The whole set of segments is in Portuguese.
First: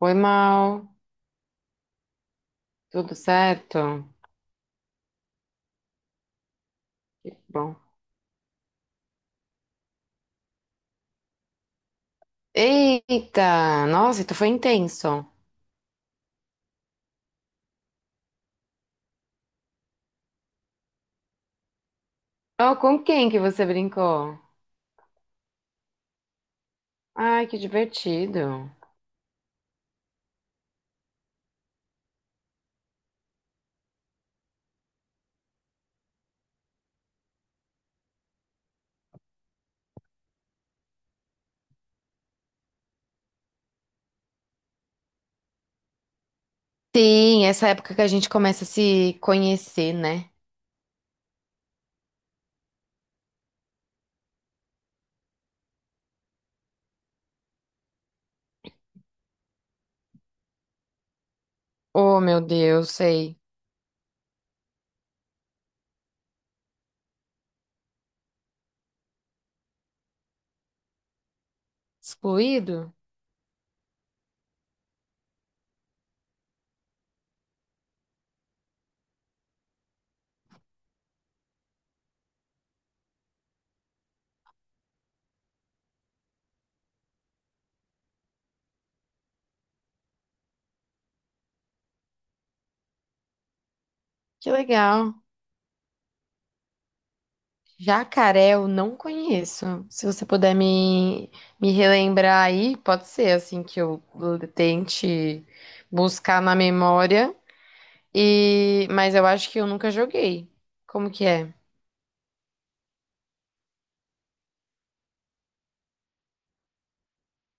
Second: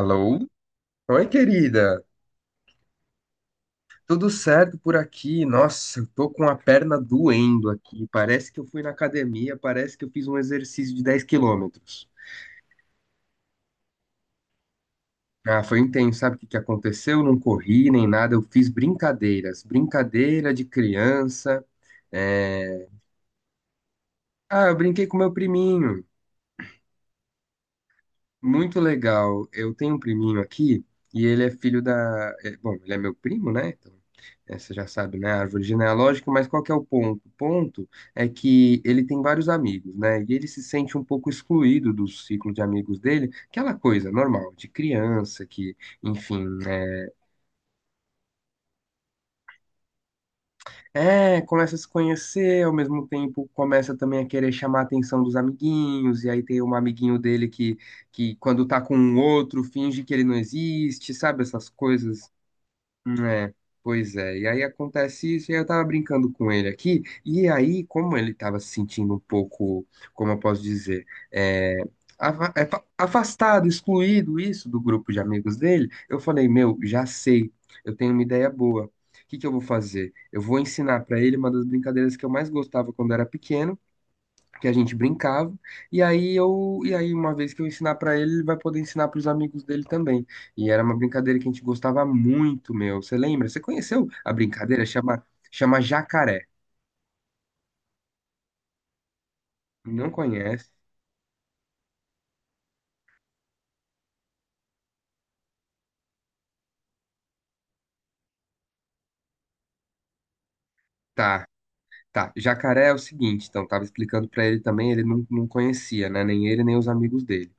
Oi, Mal. Oi, querida. Tudo certo? Tudo certo por aqui? Nossa, eu tô com a perna Que doendo bom. aqui. Parece que eu fui na academia, parece que eu fiz um exercício de 10 km. Eita! Nossa, então foi intenso. Ah, foi intenso. Sabe o que que aconteceu? Eu não corri nem nada, eu fiz brincadeiras. Brincadeira de criança. Oh, É... com quem que você brincou? Ah, eu brinquei com meu priminho. Ai, que divertido. Muito legal. Eu tenho um priminho aqui e ele é filho da. Bom, ele é meu primo, né? Então, você já sabe, né? Árvore genealógica, mas qual que é o ponto? O ponto é que ele tem vários amigos, né? E ele se sente um pouco excluído do ciclo de amigos dele, aquela coisa normal, de criança que, enfim, né? Sim, essa época que a gente começa a se conhecer, né? É, começa a se conhecer, ao mesmo tempo começa também a querer chamar a atenção dos amiguinhos, e aí tem um amiguinho dele que quando tá com um outro finge que ele não existe, sabe? Essas Oh, coisas. meu Deus, sei. É, pois é. E aí acontece isso, e aí eu tava brincando com ele aqui, e aí, como ele tava se sentindo um pouco, como eu posso dizer, é, Excluído? afastado, excluído isso do grupo de amigos dele, eu falei, meu, já sei, eu tenho uma ideia boa. O que que eu vou fazer? Eu vou ensinar pra ele uma das brincadeiras que eu mais gostava quando era pequeno, que a gente brincava. E aí uma vez que eu ensinar pra ele, ele vai poder ensinar pros amigos dele também. E era uma brincadeira que a gente gostava muito, meu. Você lembra? Você conheceu a Que brincadeira? legal. Chama Jacaré. Jacaré eu não conheço. Se Não você puder conhece? me, me relembrar aí, pode ser assim que eu tente buscar na memória. E, mas eu acho que eu nunca joguei. Como que Tá. é? Tá, jacaré é o seguinte, então, tava explicando pra ele também, ele não conhecia, né? Nem ele, nem os amigos dele.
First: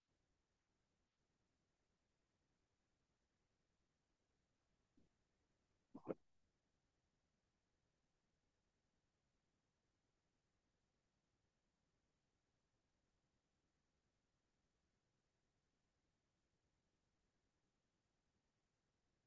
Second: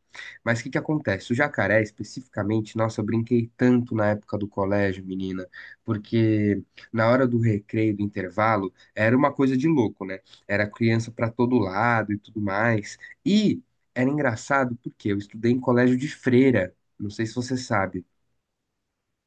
Mas o que que acontece? O jacaré, especificamente, nossa, eu brinquei tanto na época do colégio, menina, porque na hora do recreio, do intervalo, era uma coisa de louco, né? Era criança pra todo lado e tudo mais. E era engraçado porque eu estudei em colégio de freira, não sei se você sabe.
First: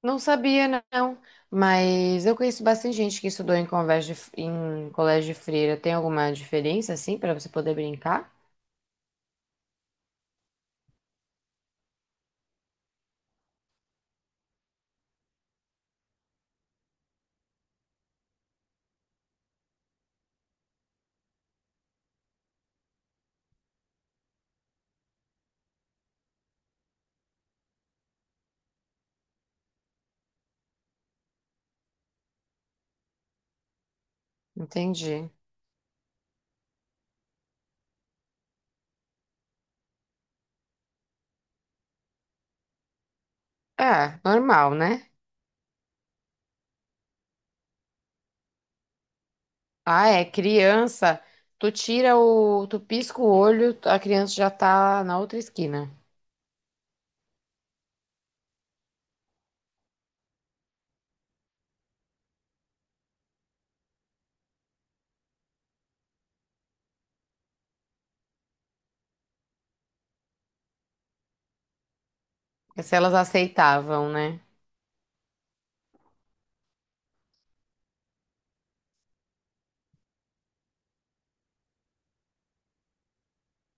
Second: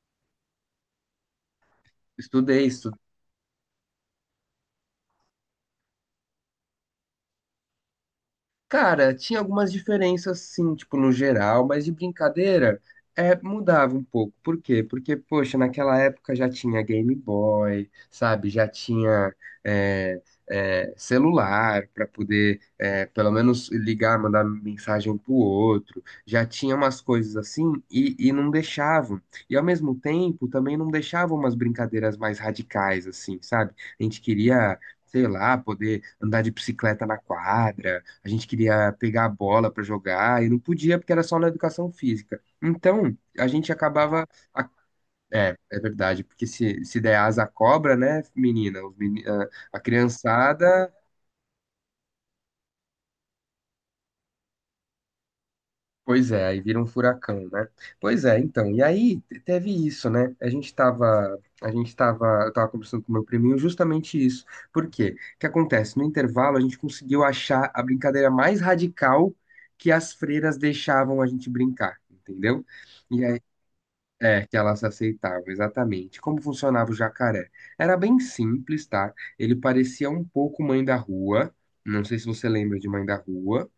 Não sabia, não. Mas eu conheço Estudei, bastante estudei gente que estudou em colégio de freira. Tem alguma diferença, assim, para você poder brincar? Cara, tinha algumas diferenças sim, tipo, no geral, mas de brincadeira, mudava um pouco. Por quê? Porque, poxa, naquela época já tinha Game Boy, sabe? Já tinha é, celular para poder, pelo menos, ligar, mandar mensagem um pro outro. Já tinha umas coisas assim e não deixavam. E, ao mesmo tempo, também não deixavam umas brincadeiras mais radicais, assim, sabe? A gente queria... Sei Entendi. lá, poder andar de bicicleta na quadra, a gente queria pegar a bola para jogar e não podia porque era só na educação física. Então, a gente É, acabava. a- normal, né? É, é verdade, porque se der asa à cobra, né, menina? Os meni- a Ah, é, criançada. criança. Tu tira o. Tu pisca o olho, a criança já tá na outra esquina. Pois é, aí vira um furacão, né? Pois é, então. E aí teve isso, né? A gente tava. A gente tava. Eu tava conversando com o meu priminho justamente isso. Por quê? O que acontece? No intervalo, a gente conseguiu achar a brincadeira mais radical que as freiras deixavam a gente brincar, entendeu? É. Se elas E aceitavam, né? é, que elas aceitavam, exatamente. Como funcionava o jacaré? Era bem simples, tá? Ele parecia um pouco Mãe da Rua. Não sei se você lembra de Mãe da Rua.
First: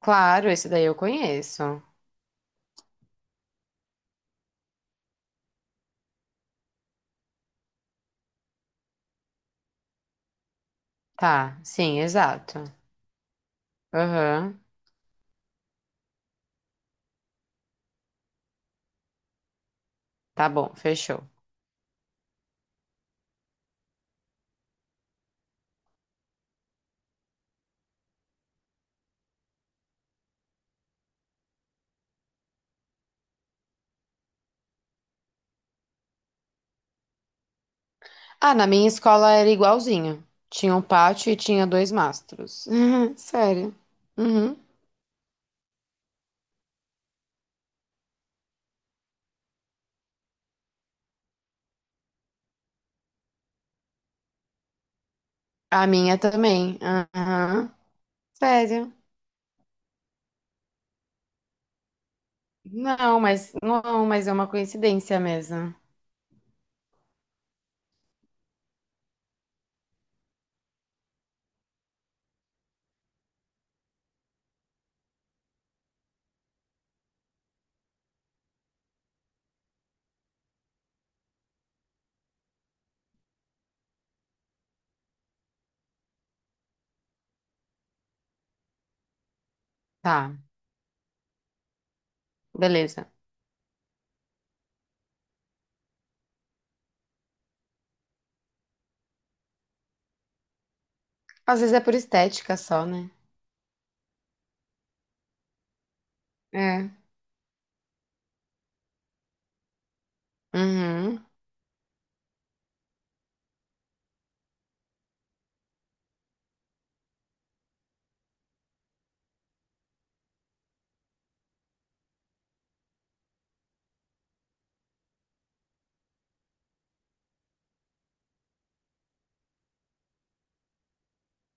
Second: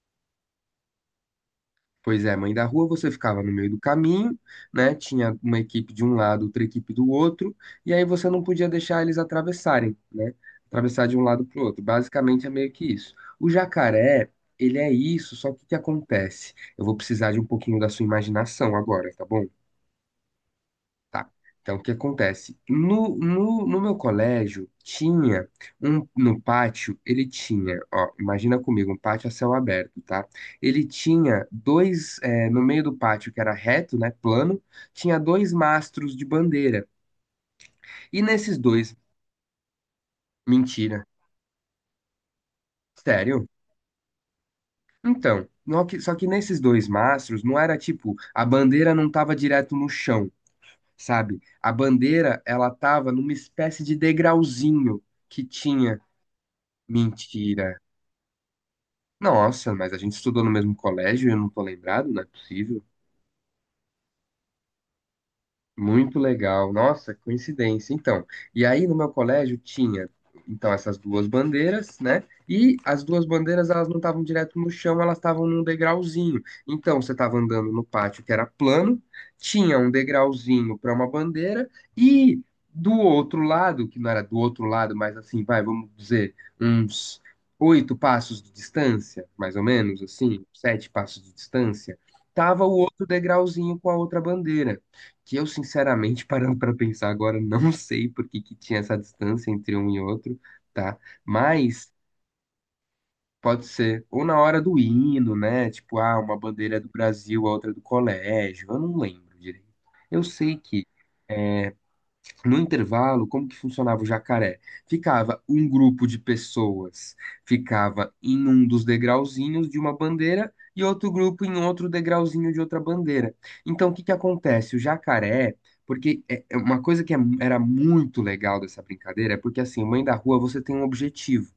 Claro, esse daí eu conheço. Pois é, Mãe da Rua, você ficava no meio do caminho, né? Tinha uma equipe de um lado, outra equipe do outro, e aí você não podia deixar eles atravessarem, né? Atravessar de um lado Tá, para o outro. sim, Basicamente é exato. meio que isso. O jacaré, Aham. ele é isso, só que o que acontece? Eu vou precisar de um pouquinho da sua imaginação agora, tá bom? Tá bom, fechou. Tá. Então, o que acontece? No meu colégio, tinha um, no pátio, ele tinha, ó, imagina comigo, um pátio a céu aberto, tá? Ele tinha dois, no meio do pátio, que era reto, né, plano, tinha dois mastros de bandeira. E Ah, nesses na minha dois, escola era igualzinho. Tinha um mentira, pátio e tinha dois mastros. sério? Sério. Uhum. Então, no que- só que nesses dois mastros, não era tipo, a bandeira não tava direto no chão, sabe? A bandeira, ela tava numa espécie de degrauzinho que A tinha. minha também. Mentira. Aham. Sério. Nossa, mas a gente estudou no mesmo colégio e eu não tô lembrado, não é possível. Não, mas é uma coincidência mesmo. Muito legal. Nossa, coincidência. Então, e aí no meu colégio tinha, então, essas duas bandeiras, né? E as duas bandeiras, elas não estavam direto no chão, elas estavam num degrauzinho. Então, você estava andando no pátio que era plano, tinha um degrauzinho para uma bandeira e do outro lado, que não era do outro lado, mas assim, vai, vamos dizer, uns oito passos de distância, mais ou menos, Tá, assim, sete passos de distância, tava o outro beleza. degrauzinho com a outra bandeira que eu, sinceramente, parando para pensar agora, não sei por que que tinha essa distância entre um e outro, tá? Às vezes é Mas por estética só, né? pode ser ou na hora do hino, né? Tipo, ah, uma bandeira é do É. Brasil, a outra é do colégio, eu não lembro direito. Eu sei que Uhum. no intervalo, como que funcionava o jacaré? Ficava um grupo de pessoas, ficava em um dos degrauzinhos de uma bandeira e outro grupo em outro degrauzinho de outra bandeira. Então, o que que acontece? O jacaré, porque é uma coisa que era muito legal dessa brincadeira é porque assim, mãe da rua, você tem um objetivo.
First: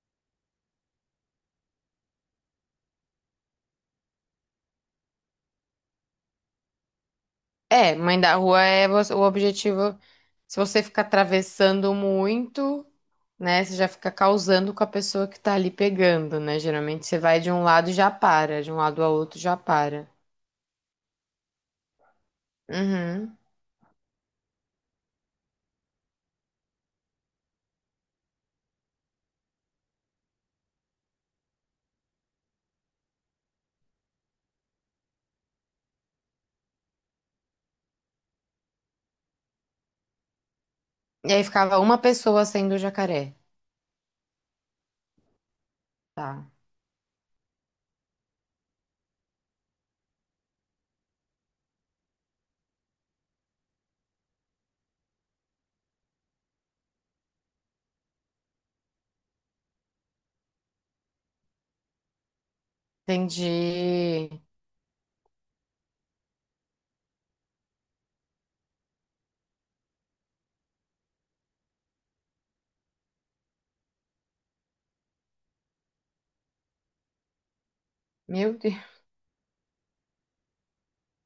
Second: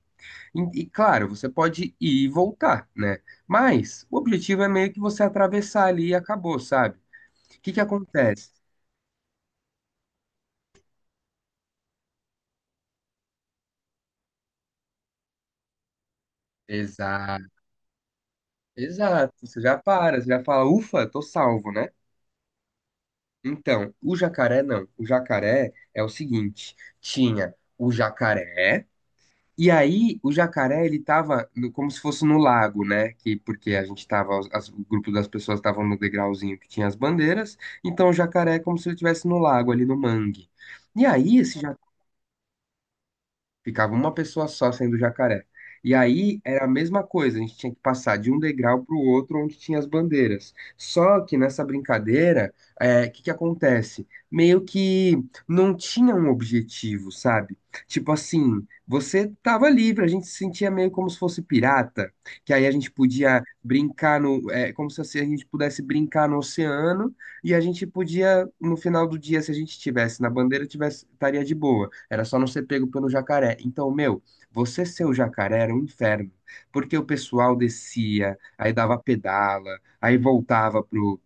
E, claro, você pode ir e voltar, né? Mas o objetivo é meio que você atravessar ali e acabou, sabe? O que que É, mãe da acontece? rua é o objetivo. Se você ficar atravessando muito, né? Você já fica causando com a pessoa que tá ali pegando, né? Geralmente você vai de um lado e já para, de um lado ao Exato, outro já você já para. para, você já fala, ufa, tô salvo, né? Uhum. Então, o jacaré não. O jacaré é o seguinte, tinha o jacaré, e aí o jacaré ele tava como se fosse no lago, né? Que porque a gente tava, o grupo das pessoas estavam no degrauzinho que tinha as bandeiras, então o jacaré é como se ele estivesse no lago ali no mangue. E E aí aí esse. ficava uma pessoa sendo o jacaré. Ficava uma pessoa só sendo jacaré. E aí Tá. era a mesma coisa, a gente tinha que passar de um degrau para o outro onde tinha as bandeiras. Só que nessa brincadeira, o que que acontece? Meio que não tinha um objetivo, sabe? Tipo assim, você tava livre, a gente se sentia meio como se fosse pirata, que aí a gente podia brincar Entendi. no, como se assim a gente pudesse brincar no oceano e a gente podia, no final do dia, se a gente tivesse na bandeira, tivesse, estaria de boa. Era só não ser pego pelo jacaré. Então, meu, você ser o jacaré era um inferno. Porque o pessoal descia, Meu aí Deus. dava pedala, aí voltava pro,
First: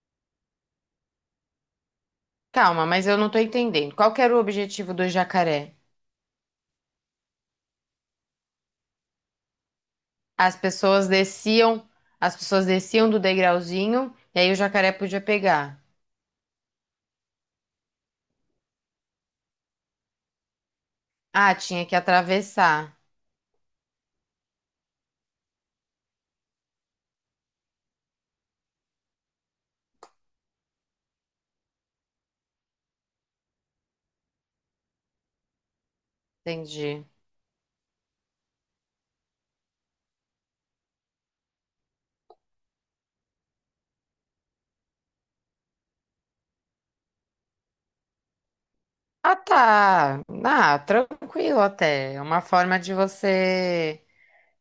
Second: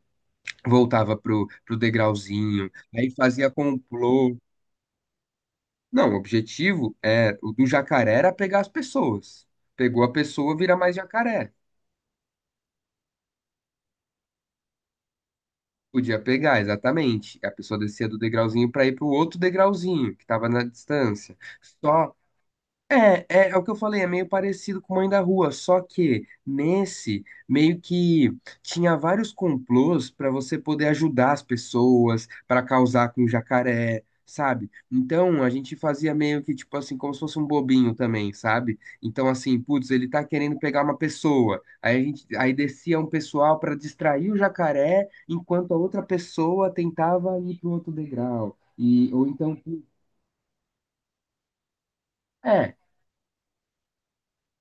voltava pro degrauzinho, Calma, mas aí eu não tô fazia entendendo. Qual que complô. era o objetivo do jacaré? Não, o objetivo é, o do jacaré era pegar as pessoas. Pegou a pessoa, As vira mais pessoas jacaré. desciam, as pessoas desciam do degrauzinho e aí o jacaré podia pegar. Podia pegar, exatamente. A pessoa descia do degrauzinho para ir para o outro degrauzinho, que estava na distância. Ah, tinha que Só atravessar. é o que eu falei, é meio parecido com Mãe da Rua, só que nesse meio que tinha vários complôs para você poder ajudar as pessoas, para causar com o jacaré, sabe? Então a gente fazia meio que tipo assim, Entendi. como se fosse um bobinho também, sabe? Então assim, putz, ele tá querendo pegar uma pessoa. Aí a gente, aí descia um pessoal para distrair o jacaré, enquanto a outra pessoa tentava ir pro outro degrau. E ou Ah, então, tá. Ah, tranquilo até. É uma é forma de você,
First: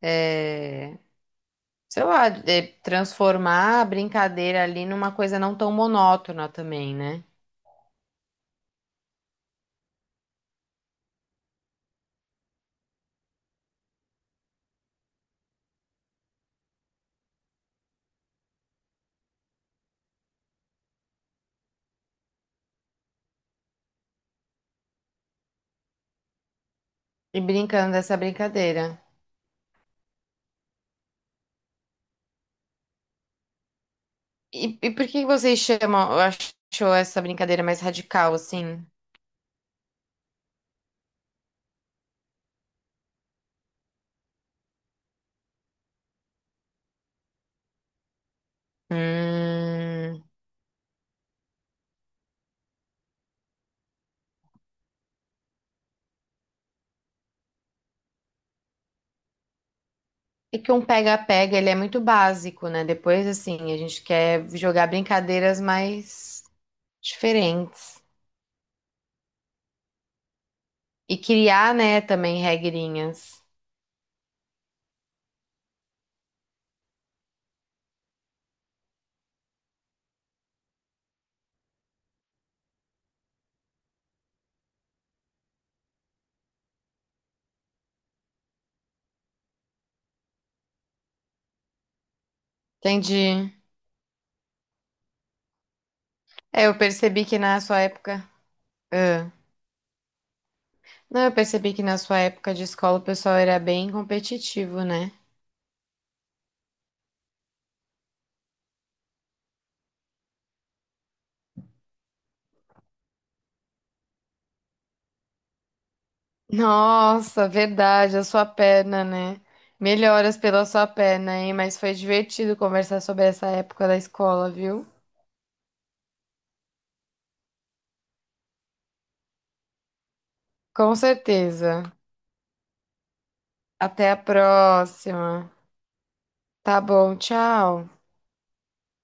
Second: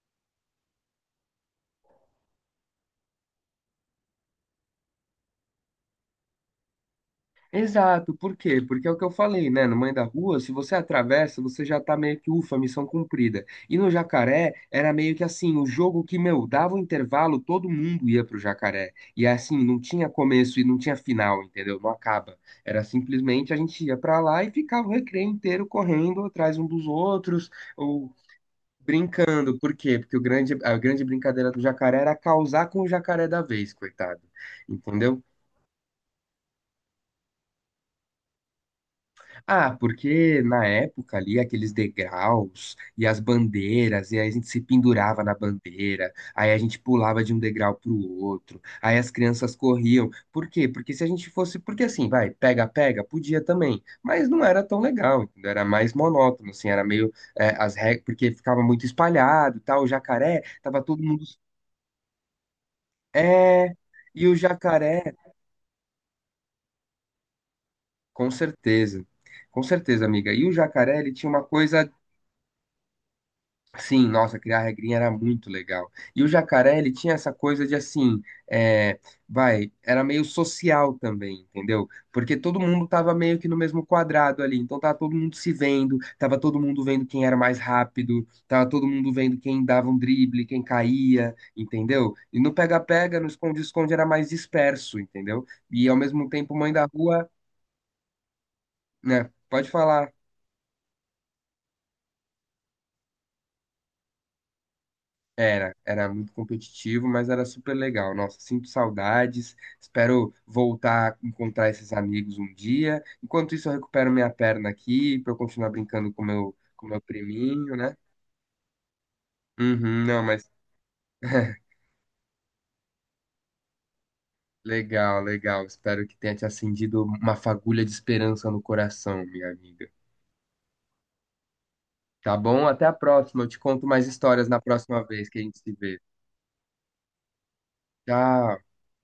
é, sei lá, é, transformar a brincadeira ali numa coisa não tão monótona também, né? exato, por quê? Porque é o que eu falei, né? No Mãe da Rua, se você atravessa, você já tá meio que, ufa, missão cumprida. E no Jacaré, era meio que assim, o jogo que, meu, dava o intervalo, todo mundo ia pro Jacaré. E assim, não tinha começo e não tinha final, entendeu? Não acaba. Era simplesmente a gente ia pra lá e ficava o recreio inteiro correndo atrás um dos E outros, brincando ou dessa brincadeira. brincando. Por quê? Porque o grande, a grande brincadeira do Jacaré era causar com o Jacaré da vez, coitado. E por Entendeu? que vocês chamam, achou essa brincadeira mais radical, assim? Ah, porque na época ali, aqueles degraus e as bandeiras, e aí a gente se pendurava na bandeira, aí a gente pulava de um degrau pro outro, aí as crianças corriam. Hum, Por quê? Porque se a gente fosse, porque assim, vai, pega, pega, podia também, mas não era tão legal, entendeu? Era mais monótono, assim, era meio, as regras, porque ficava muito espalhado e tal, o jacaré, é que tava um todo mundo, pega-pega, ele é muito básico, né? Depois, é, assim, a gente e o quer jogar jacaré, brincadeiras mais diferentes. com certeza. Com certeza, amiga. E o jacaré, ele E tinha uma criar, coisa. né, também regrinhas. Sim, nossa, criar regrinha era muito legal. E o jacaré, ele tinha essa coisa de assim, é, vai, era meio social também, entendeu? Porque todo mundo tava meio que no mesmo quadrado ali, então tava todo mundo se vendo, tava todo mundo vendo quem era mais rápido, tava todo mundo vendo quem dava um drible, quem caía, entendeu? E no pega-pega, no Entendi. esconde-esconde era mais disperso, entendeu? E ao mesmo tempo, É, mãe eu da percebi rua, que na sua época... Ah. né? Pode falar. Não, eu percebi que na sua época de escola o pessoal era bem competitivo, né? Era, era muito competitivo, mas era super legal. Nossa, sinto saudades. Espero voltar a encontrar esses amigos um dia. Enquanto isso, eu recupero minha perna aqui para eu continuar brincando com meu Nossa, priminho, né? verdade, a sua perna, né? Uhum, não, Melhoras mas pela sua perna, hein? Mas foi divertido conversar sobre essa época da escola, viu? legal, legal. Espero que tenha te acendido uma fagulha de esperança no coração, minha amiga. Com certeza. Tá bom? Até a próxima. Eu te conto mais Até a histórias na próxima vez que a próxima. gente se vê. Tá bom, tchau. Tchau.